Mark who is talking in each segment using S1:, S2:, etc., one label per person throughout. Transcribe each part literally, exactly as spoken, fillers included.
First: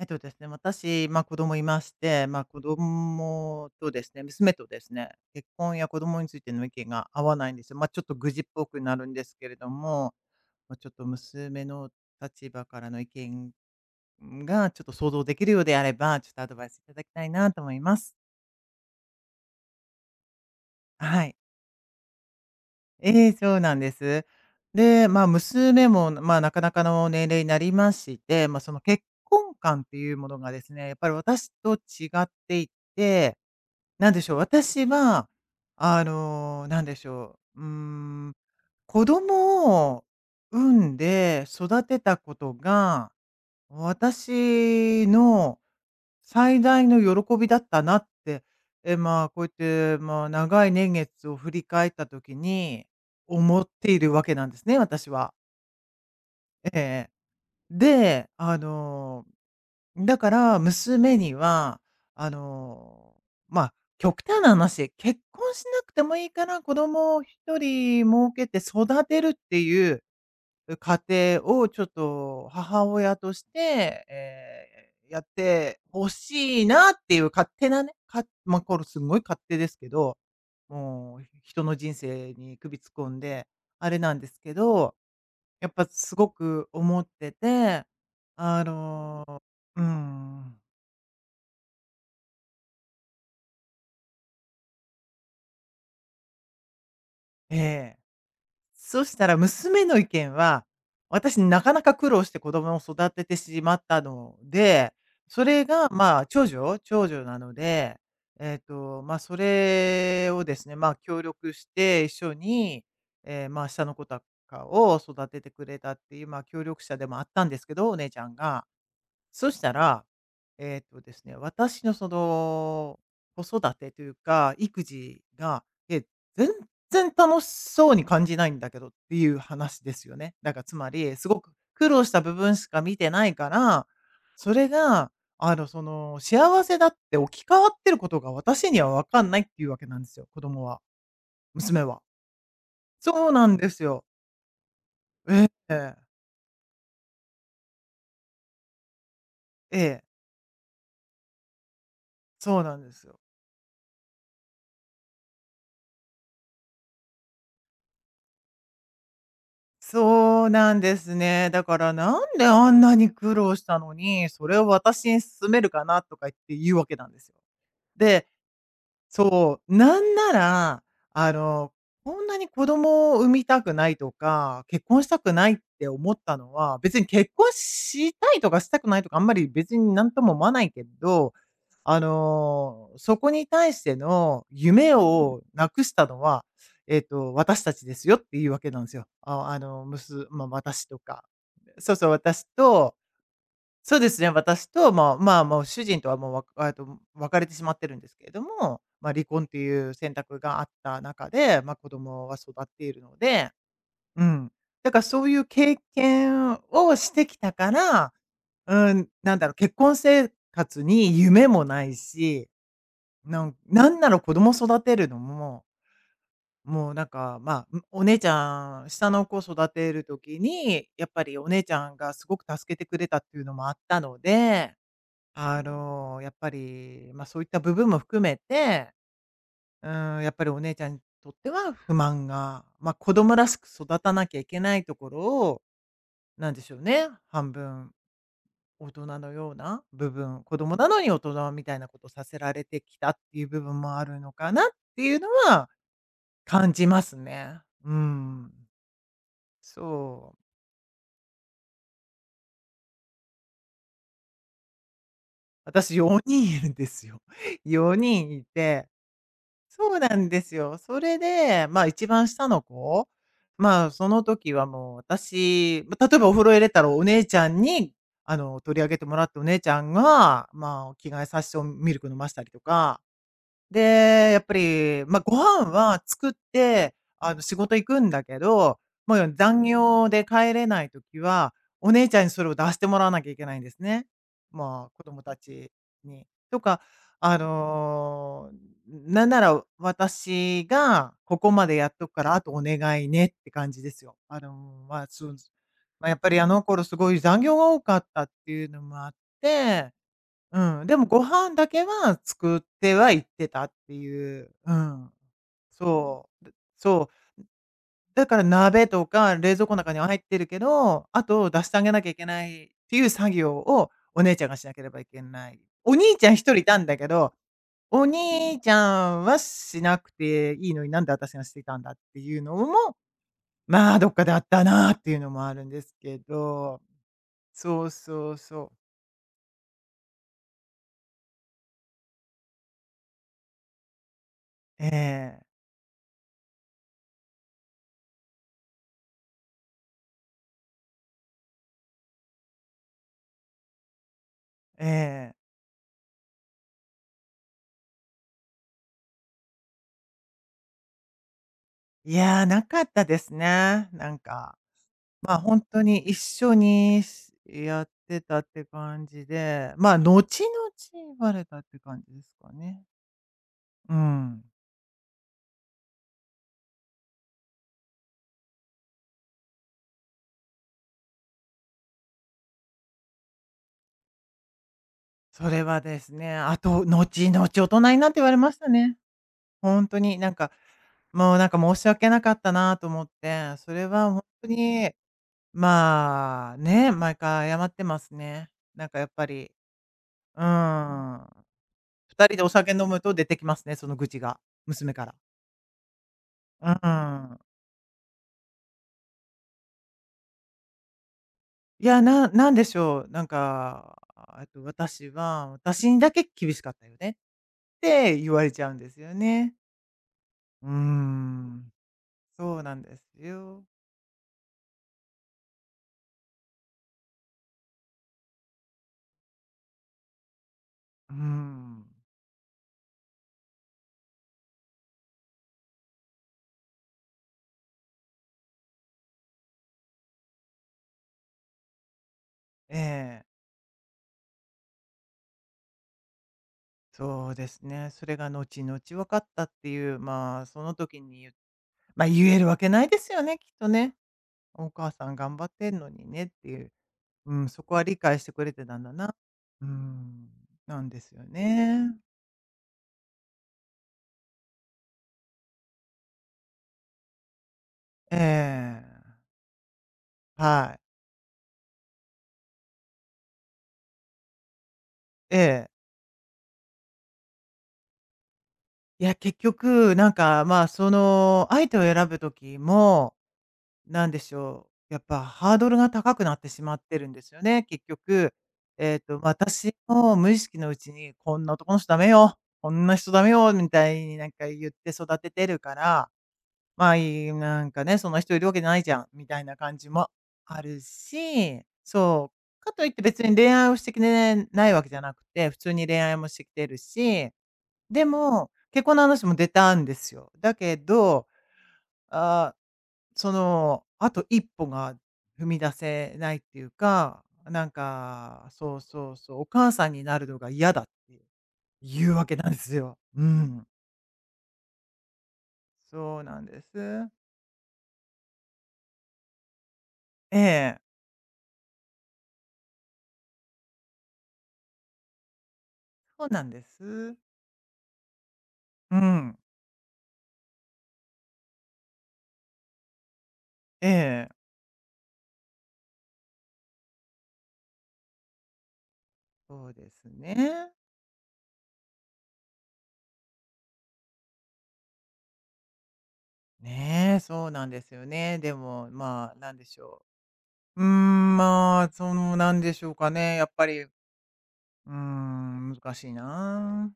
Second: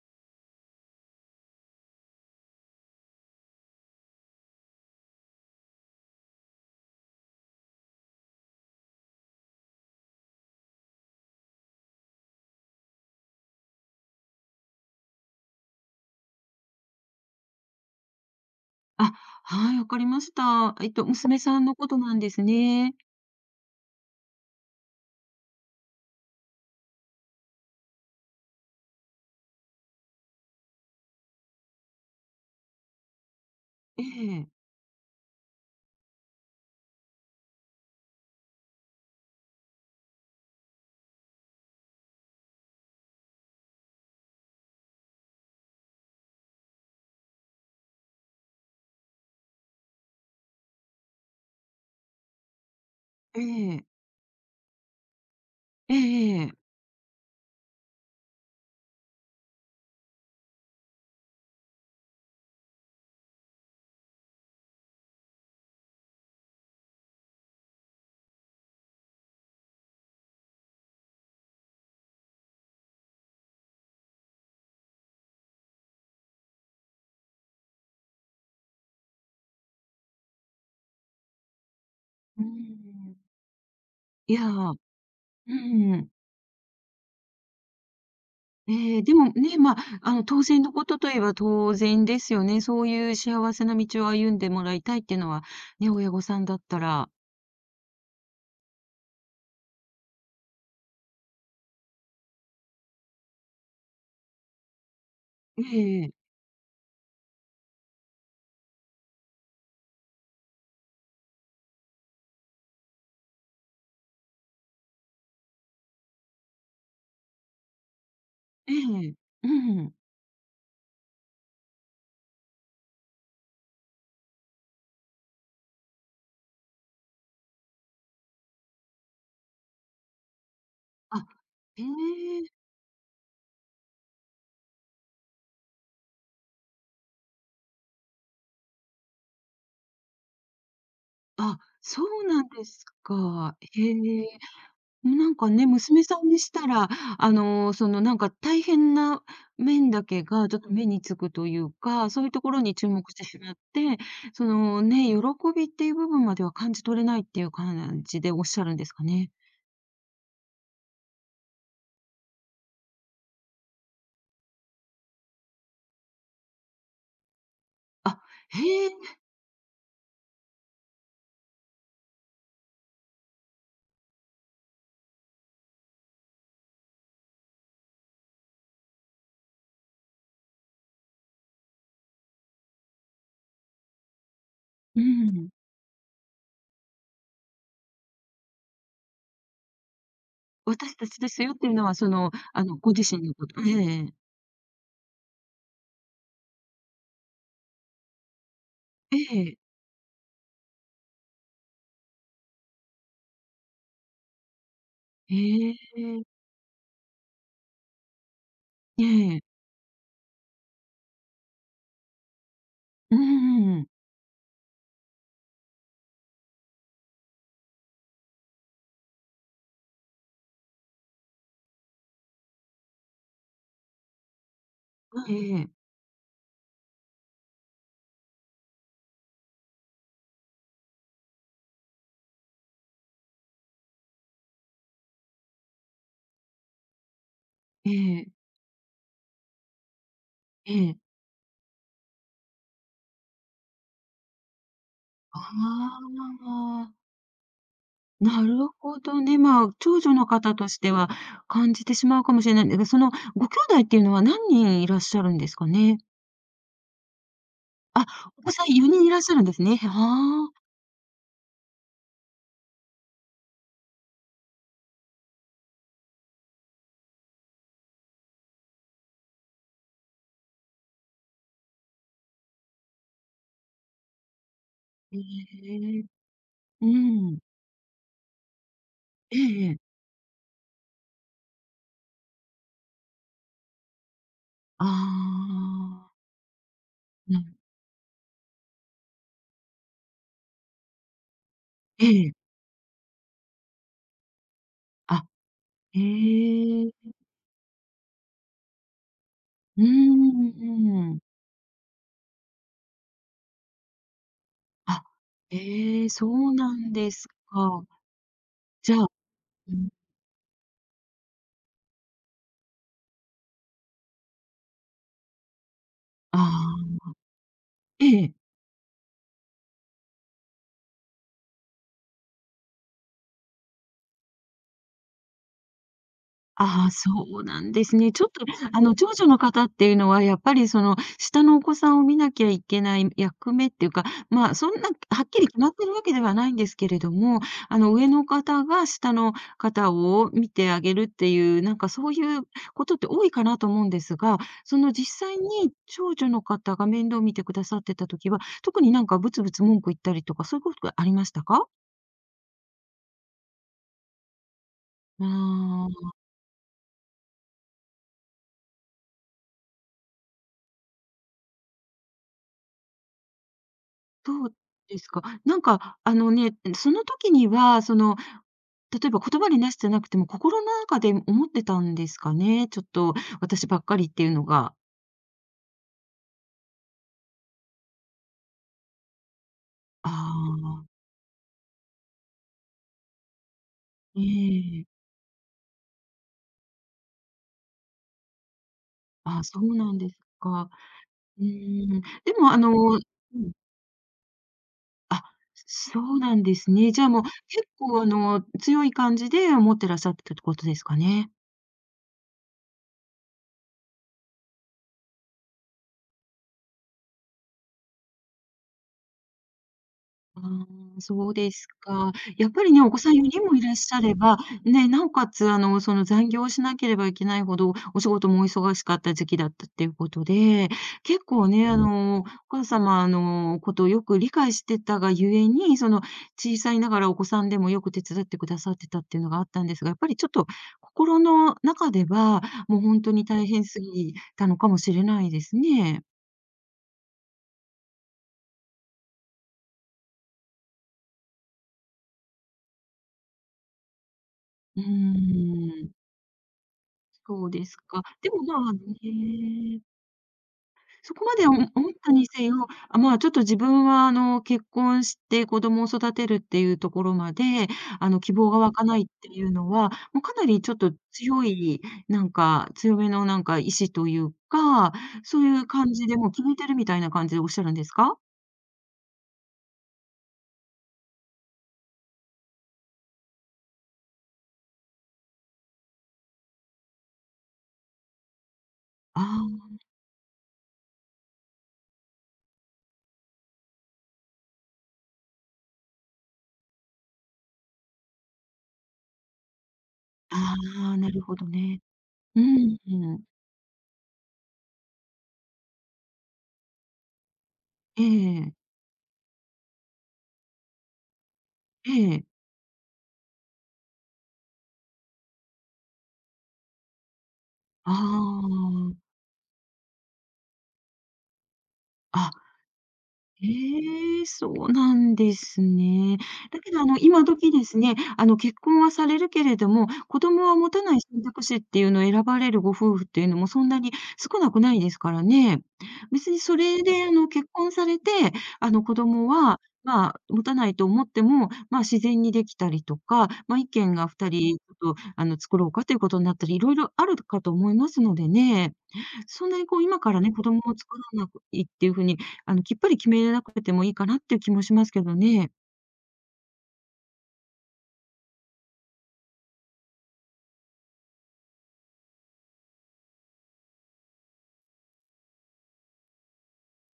S1: えっとですね、私、まあ、子供いまして、まあ、子供とですね、娘とですね、結婚や子供についての意見が合わないんですよ。まあ、ちょっと愚痴っぽくなるんですけれども、まあ、ちょっと娘の立場からの意見がちょっと想像できるようであれば、ちょっとアドバイスいただきたいなと思います。
S2: あ、はい、わかりました。えっと、
S1: はい。
S2: 娘さんのことなんですね。
S1: ええ、そうなんです。で、まあ、娘も、まあ、なかなかの年齢になりまして、まあ、その結婚観っていうものがですね、やっぱり私と違っていて、
S2: え
S1: なんでしょう、
S2: え、
S1: 私は、あの、なんでしょう、うーん、子供を産んで育てたことが私の最大の喜びだったなって、え、まあ、こうやって、まあ、長い年月を振り返った時に
S2: え
S1: 思っ
S2: え、
S1: ているわけなんですね、私は。
S2: ええええええ、
S1: ええ。で、あの、だから娘には、あの、まあ、極端な話、結婚しなくてもいいから子供を一人設けて育てるっていう家過程をちょっと母親として、えーやってほしいなっていう勝手なね、かまあ、これすごい勝手ですけど、もう、人の人生
S2: う
S1: に首突っ込
S2: ん。
S1: んで、あれなんで
S2: い
S1: す
S2: や、
S1: け
S2: う
S1: ど、やっぱ
S2: ーん。
S1: すごく思ってて、あ
S2: ええ、で
S1: の、
S2: もね、まあ、
S1: うー
S2: あの、当
S1: ん、
S2: 然のことといえば当然ですよね。そういう幸せな道を歩んでもらいたいっていうのは、ね、親御さんだったら。
S1: ええ。そしたら娘の意見は、私なかなか苦労して子供を育ててしまったので、そ
S2: え
S1: れが
S2: えええ、
S1: まあ、長女長女なので、えっと、まあ、それをですね、まあ、協力して一緒に、えーまあ、下の子とかを育ててくれたっていう、まあ、協力者でもあったんですけど、お姉ちゃんが。
S2: う
S1: そした
S2: ん。
S1: ら、えーっとですね、私のその、子育てというか、育児が、え、全然楽しそうに感じないんだけどっていう話ですよね。だからつまり、
S2: あ、
S1: すごく
S2: え
S1: 苦労した部
S2: え。
S1: 分しか見てないから、それが、あの、その、幸せだって置き換わってることが私にはわかんないっていうわけなんですよ、子供は、
S2: あ、
S1: 娘は。
S2: そうなんです
S1: そうなん
S2: か。
S1: です
S2: へえ。
S1: よ。
S2: もうなん
S1: え
S2: かね、
S1: え、
S2: 娘さんにしたら、あの、そのなんか大変な
S1: え
S2: 面だ
S1: え、
S2: けがちょっと目につくというか、そういうとこ
S1: そ
S2: ろ
S1: う
S2: に
S1: なん
S2: 注
S1: です
S2: 目し
S1: よ。
S2: てしまって、そのね、喜びっていう部分までは感じ取れないっていう感じでおっしゃるんですかね。
S1: そうなんですね。だからなんであんなに苦労したのに、それを私に勧めるかなとか言って言うわけなんですよ。
S2: あ、
S1: で、
S2: へえ、
S1: そう、なんなら、あの、こんなに子供を産みたくないとか、結婚したくないって思ったのは、別に結婚したいとかしたくないとか、あんまり別になんとも思わないけど、あの、そこに対しての夢
S2: う
S1: を
S2: ん。
S1: なくしたのは、えっと、私たちですよっていうわけなんですよ。ああの、むすまあ、私
S2: 私
S1: と
S2: たち
S1: か。
S2: ですよっていうの
S1: そ
S2: は、
S1: うそ
S2: そ
S1: う、
S2: の、
S1: 私
S2: あの、ご
S1: と
S2: 自身のこと。
S1: そう
S2: え
S1: で
S2: え、
S1: すね、私と、まあ、まあ、もう主人とはもう、わえっと、別れてしまってるんですけれども、まあ、
S2: え
S1: 離婚っ
S2: え、
S1: ていう選択があった中で、まあ、子供は育っているので、うん。だからそういう
S2: え
S1: 経
S2: え、
S1: 験をしてきたから、う
S2: え
S1: ん、なん
S2: え、
S1: だろう、結婚生活に夢もないし、
S2: うん
S1: なん
S2: うんうん。
S1: なんなら子供育てるのも、もうなんか、まあ、お姉ちゃん、下の子育てる時に、やっぱりお姉ちゃんがすごく助けてくれたっていうのもあったので
S2: え
S1: あ
S2: え、
S1: の、やっぱり、ま、そういった部分も含めて、うん、やっぱりお姉ちゃんにとっては不満が、ま、子供らしく育たなきゃいけないところを、なんでしょうね、半分
S2: ええ、
S1: 大人のような部分、子
S2: え
S1: 供な
S2: え、
S1: のに大人みたいなことさせられてきたっていう部分もあるのかなっていうの
S2: あ
S1: は感じま
S2: あ。
S1: すね。う
S2: な
S1: ん。
S2: るほどね。まあ、長女の
S1: そう。
S2: 方としては感じてしまうかもしれないんですが、そのご兄弟っていうのは何人いらっしゃるんですか
S1: 私
S2: ね？
S1: よにんいるんですよ。
S2: あ、
S1: よにん
S2: お
S1: い
S2: 子さん
S1: て
S2: よにんいらっしゃるんですね。
S1: そ
S2: は
S1: うなんです
S2: あ。
S1: よ。それで、まあ、一番下の子、まあ、その時はもう私、ま、例えばお風呂入れたらお姉ちゃんに、あの、取り上げてもらって、お姉ちゃんが、まあ、着替えさせてをミルク飲ましたりとかで、やっぱり、
S2: え
S1: まあ、ご飯は
S2: え。
S1: 作っ
S2: う
S1: て、あ
S2: ん。
S1: の、仕事行くんだけど、もう
S2: え
S1: 残
S2: ええ、
S1: 業で帰れないときは、お姉ちゃんにそれを出してもらわなきゃいけないんですね。
S2: あ
S1: まあ、子供たち
S2: あ、
S1: に。とか、あ
S2: な、
S1: の、なんなら私がここまでやっと
S2: え
S1: くから、あと
S2: え。
S1: お願いねって感じですよ。あの、まあ、
S2: あ、
S1: そう、まあ、やっぱりあの頃
S2: え
S1: す
S2: え。
S1: ごい残業が多かったっていうのもあっ
S2: う
S1: て
S2: ん、
S1: うん、でも
S2: うん。
S1: ご飯だけは作っては行ってたっていう。う
S2: あ、
S1: ん。
S2: ええ、そ
S1: そう。で
S2: うなん
S1: そ
S2: です
S1: う。
S2: か。
S1: だから鍋
S2: じゃ
S1: と
S2: あ、
S1: か冷蔵
S2: う
S1: 庫の
S2: ん、
S1: 中には入ってるけど、あと出してあげなきゃいけないっていう作業をお姉ちゃんがしなければいけない。お兄ちゃん
S2: あ
S1: 一人いたんだ
S2: あ、
S1: けど、お
S2: ええ。
S1: 兄ちゃんはしなくていいのになんで私がしていたんだっていうのも、まあ、どっかであったなっていうのもあるんですけど。
S2: ああ、そうなんで
S1: そう
S2: すね。ちょっ
S1: そう
S2: と、
S1: そう。
S2: あの、長女の方っていうのは、やっぱり、その、下のお子さんを見なきゃいけない役目っていうか、まあ、そんな、
S1: え
S2: はっき
S1: え、
S2: り決まってるわけではないんですけれども、あの、上の方が下の方を見てあげるっていう、なんか、そういうことって多いかなと思うんですが、そ
S1: え
S2: の、実
S1: え。
S2: 際に長女の方が面倒を見てくださってた時は、特になんか、ブツブツ文句言ったりとか、そういうことがありましたか？
S1: いやー、なかったですね。なんか、
S2: あ
S1: まあ、本当
S2: あ
S1: に
S2: ー。
S1: 一緒にしやってたって感じで、まあ、後々バレたって感じですかね。うん。
S2: どうですか？なんか、あのね、その時には、その、例えば言葉に出してなくても、心の中で思ってたんですかね？ちょっと私ばっかりっていうのが。
S1: それはですね、あと、後々大人になって言われましたね。本当
S2: あ
S1: に、なんか、
S2: あ、
S1: もう、なんか、申し訳なかったなと思って、それは
S2: え
S1: 本当に、
S2: え。
S1: まあ、ね、毎回謝ってますね。なんかやっぱ
S2: ああ、
S1: り、
S2: そうなんです
S1: う
S2: か。
S1: ん。
S2: うーん。
S1: 二
S2: で
S1: 人でお
S2: もあの、
S1: 酒飲
S2: う
S1: むと出てき
S2: ん。
S1: ますね、その愚痴が、娘から。
S2: あ、そうなんで
S1: う
S2: すね。じゃあもう
S1: ん。
S2: 結構あの、強い感じで思ってらっしゃってたってことですかね？
S1: いや、ななんでしょう、なんか、えっと、私は、私にだけ厳しかったよねって言われちゃうんですよね。
S2: あ
S1: うー
S2: あ、そうです
S1: ん、
S2: か。やっ
S1: そう
S2: ぱり
S1: な
S2: ね、
S1: ん
S2: お
S1: で
S2: 子さん
S1: す
S2: よにんもい
S1: よ。
S2: らっしゃれば、ね、なおかつ、あの、その、残業しなければいけないほど、お仕事もお忙しかった時期だったっていうことで、
S1: うー
S2: 結構ね、あ
S1: ん。
S2: の、お母様のことをよく理解してたがゆえに、その、小さいながらお子さんでもよく手伝ってくださってたっていうのがあったんですが、やっぱりちょっと心の中では、
S1: え
S2: もう本当
S1: え、
S2: に大変すぎたのかもしれないですね。
S1: そうですね。それが後々分かったっていう、まあ、その時に言う、まあ、言えるわけないですよね、きっとね。お
S2: う
S1: 母さん
S2: ー
S1: 頑張ってんの
S2: ん。
S1: にねっていう。う
S2: そ
S1: ん、
S2: う
S1: そ
S2: で
S1: こ
S2: す
S1: は理
S2: か。
S1: 解し
S2: で
S1: て
S2: も、
S1: くれて
S2: まあ
S1: た
S2: ね、
S1: んだな。うん、なんです
S2: そ
S1: よ
S2: こまでお思っ
S1: ね。
S2: たにせよ、あ、まあ、ちょっと自分は、あの、結婚して子供を育てるっていうところまで、あ
S1: え
S2: の、希望が湧かないっ
S1: え。
S2: ていうのは、もうかなりち
S1: は
S2: ょっ
S1: い。
S2: と強い、なんか、強めのなんか意志というか、
S1: え
S2: そういう
S1: え。
S2: 感じでもう決めてるみたいな感じでおっしゃるんですか？
S1: いや、結局、なんか、まあ、その、相手を選ぶときも、なんでしょう、やっぱハードルが高くなってしまってるんですよね、結局。えっと、
S2: ああ、
S1: 私も無意識のうちに、こんな男の人ダメよ、こんな人ダメよみたいになんか言って育ててるからまあ、いいなんかね、その人いるわけじゃないじゃん、みたいな感じも
S2: あ
S1: ある
S2: あ、なるほど
S1: し、
S2: ね。
S1: そ
S2: う
S1: う、か
S2: ん、
S1: といって
S2: う
S1: 別
S2: ん。
S1: に恋愛をしてきてねないわけじゃなくて、普通に恋愛もしてきてるし、
S2: え
S1: で
S2: え
S1: も、
S2: ええ。
S1: 結婚の話も出たんですよ。だけど、
S2: ええ。
S1: ああ、その、あと一歩が踏み出せないっていうか、なんか、
S2: あ
S1: そうそ
S2: あ。
S1: うそう、お母さんになるのが嫌だっていうわ
S2: あ、
S1: けなんですよ。う
S2: え
S1: ん。
S2: え、そうなんですね。
S1: そうなん
S2: だ
S1: で
S2: けど、あの、
S1: す。
S2: 今時ですね、あの、結婚はされるけれども、子
S1: え
S2: 供は持
S1: え、
S2: たない選択肢っていうのを選ばれるご夫婦っていうのもそんなに少なくないですからね。
S1: そう
S2: 別に
S1: なん
S2: そ
S1: で
S2: れで、あ
S1: す。
S2: の、結婚されて、あの、子
S1: う
S2: 供
S1: ん。
S2: は、まあ、持たないと思っても、まあ、自然にできたりとか、まあ、意
S1: え
S2: 見が二
S1: え。
S2: 人ちょっと、あの、作ろうかということになったり、いろいろあるかと思いますのでね。そんなに
S1: そう
S2: こう、
S1: で
S2: 今
S1: す
S2: からね、子供を
S1: ね。
S2: 作らないっていう風に、あの、きっぱり決めれなくてもいいかなっていう気もしますけどね。
S1: ねえ、そうなんですよね。でも、まあ、なんでしょう。うーん、まあ、その、なんでしょうかね。やっぱり、うーん、難しいな。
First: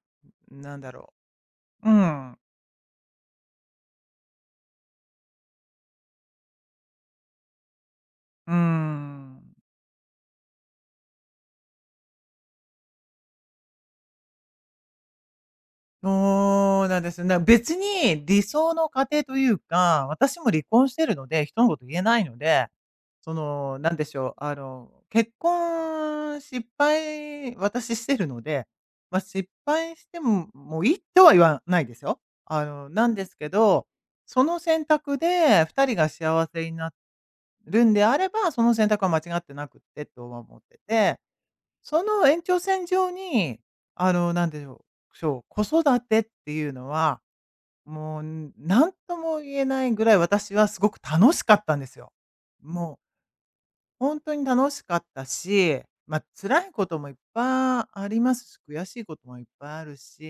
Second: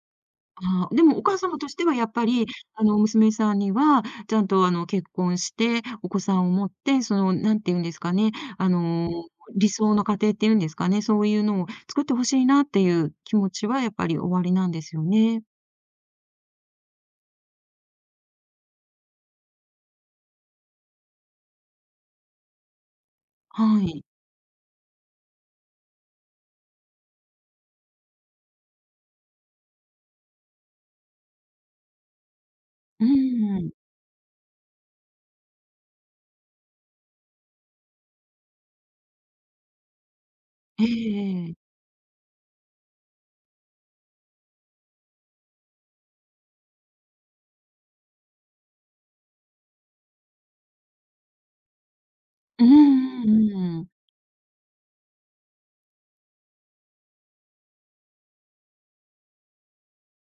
S1: なん
S2: あ
S1: だ
S2: あ、で
S1: ろ
S2: もお母様として
S1: う。う
S2: はやっぱ
S1: ん。
S2: り、あの、娘さんには、ちゃんとあの、結婚して、お子さんを持って、その、なんていうんですかね、
S1: うー
S2: あのー、
S1: ん。
S2: 理想の家庭っていうんですかね、そういうのを作ってほしいなっていう気持ちはやっぱりおありなんですよね。
S1: そうなんですよ。な別に理想の家庭というか、私も離婚してるので、人のこと言えないので、その、
S2: は
S1: なん
S2: い。
S1: でしょう、あの、結婚失敗、私してるので、まあ、失敗しても、もういいとは言わないですよ。あの、
S2: う
S1: なんですけ
S2: ん。
S1: ど、その選択でふたりが幸せになるんであれば、その選択は間違ってなくってとは思ってて
S2: ええ、
S1: その延長線上に、あの、なんでしょう、そう、子育てっていうのは、もう、何とも言えないぐらい私はすごく楽しかったんですよ。
S2: う
S1: もう、
S2: んうんうん。
S1: 本当に楽しかったし、まあ、辛いこともいっぱいありますし、悔しいこともいっぱいあるし、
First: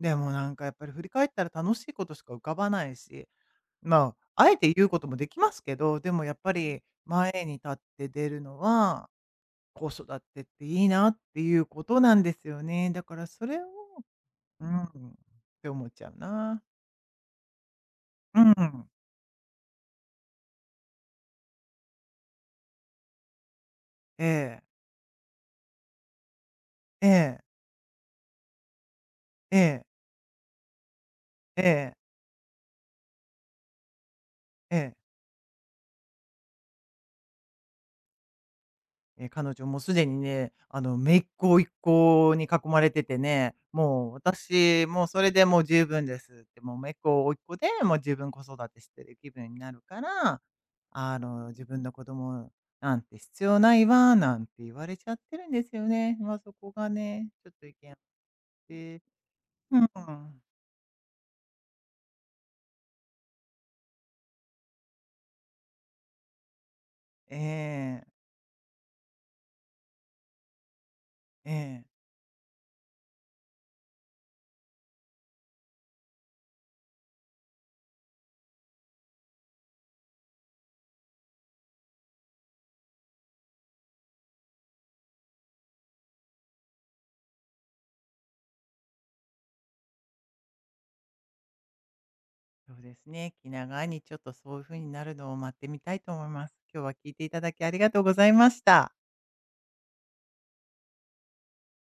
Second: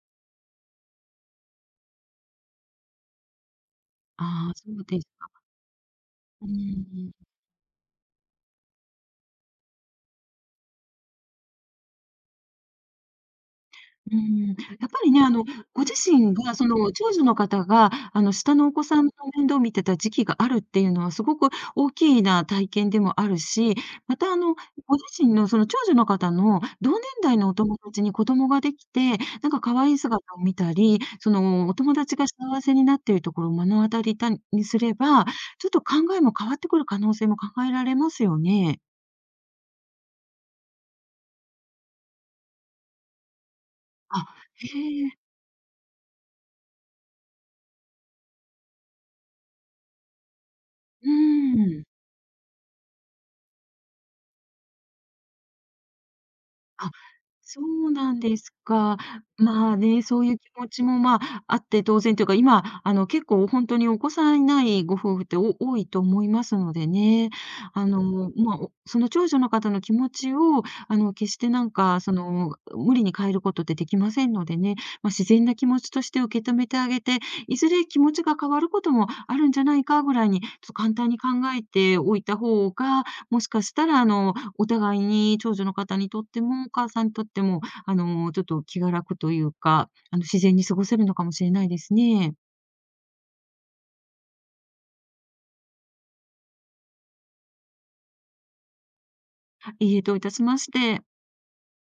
S1: でもなんかやっぱり振り返ったら楽しいことしか浮かばないし、まあ、
S2: あ
S1: あ
S2: あ、
S1: えて
S2: そう
S1: 言う
S2: で
S1: こ
S2: す
S1: ともでき
S2: か。
S1: ますけど、でもやっ
S2: う
S1: ぱり
S2: ん。
S1: 前に立って出るのは子育てっていいなっていうことなんですよね。だからそれを
S2: うん、やっ
S1: うん、
S2: ぱ
S1: っ
S2: りね、あの、
S1: て
S2: ご
S1: 思っ
S2: 自
S1: ちゃう
S2: 身が
S1: な。
S2: その長女の方が、あの、
S1: う
S2: 下のお子
S1: ん。
S2: さんの面倒を見てた時期があるっていうのはすごく大きな体験でもあるし、ま
S1: え
S2: た、あの、
S1: え、
S2: ご自身のその長女の方の同年
S1: え
S2: 代
S1: え、
S2: のお友達に子供ができて、なん
S1: え
S2: か可
S1: え、
S2: 愛い姿を見たり、そ
S1: え
S2: のお
S1: え、
S2: 友達が幸せになっているところを目の当たりたに
S1: え
S2: す
S1: え。
S2: れば、ちょっと考えも変わってくる可能性も考えられますよね。
S1: え、彼女もすでにね、あの、姪っ子、一子に囲まれててね、もう
S2: あ、へ
S1: 私、もう
S2: え、
S1: それでもう十分ですって、もう姪っ子、甥っ子でもう十分子育てしてる気分になるから、
S2: う
S1: あの、自
S2: ー
S1: 分
S2: ん。
S1: の子供なんて必要ないわ、なんて言われちゃってるんですよね。まあ、そこが
S2: あ、
S1: ね、ちょっ
S2: そ
S1: と意
S2: う
S1: 見
S2: なんですか。
S1: で
S2: まあ
S1: うん。
S2: ね、そういう気持ちも、まあ、あって当然というか、今、あの、結構本当にお子さんいないご夫婦ってお多いと思いますのでね。
S1: え
S2: あ
S1: え、
S2: の、まあ、おその長女の方の気持ちを、あの、決して
S1: え
S2: なん
S1: え。
S2: か、その、無理に変えることってできませんのでね、まあ、自然な気持ちとして受け止めてあげて、いずれ気持ちが変わることもあるんじゃないかぐらいに、ちょっと簡単に考えておいた方が、もしかしたら、あの、お互いに長女の方にとっても、お母さんにとっても、あの、ちょっと気が楽というか、あの、自然に過ごせるのかもしれないですね。
S1: そうですね。気長にちょっとそういう風になるのを待ってみたいと思います。今日は聞いていただきありがとうございました。
S2: いいえ、どういたしまして。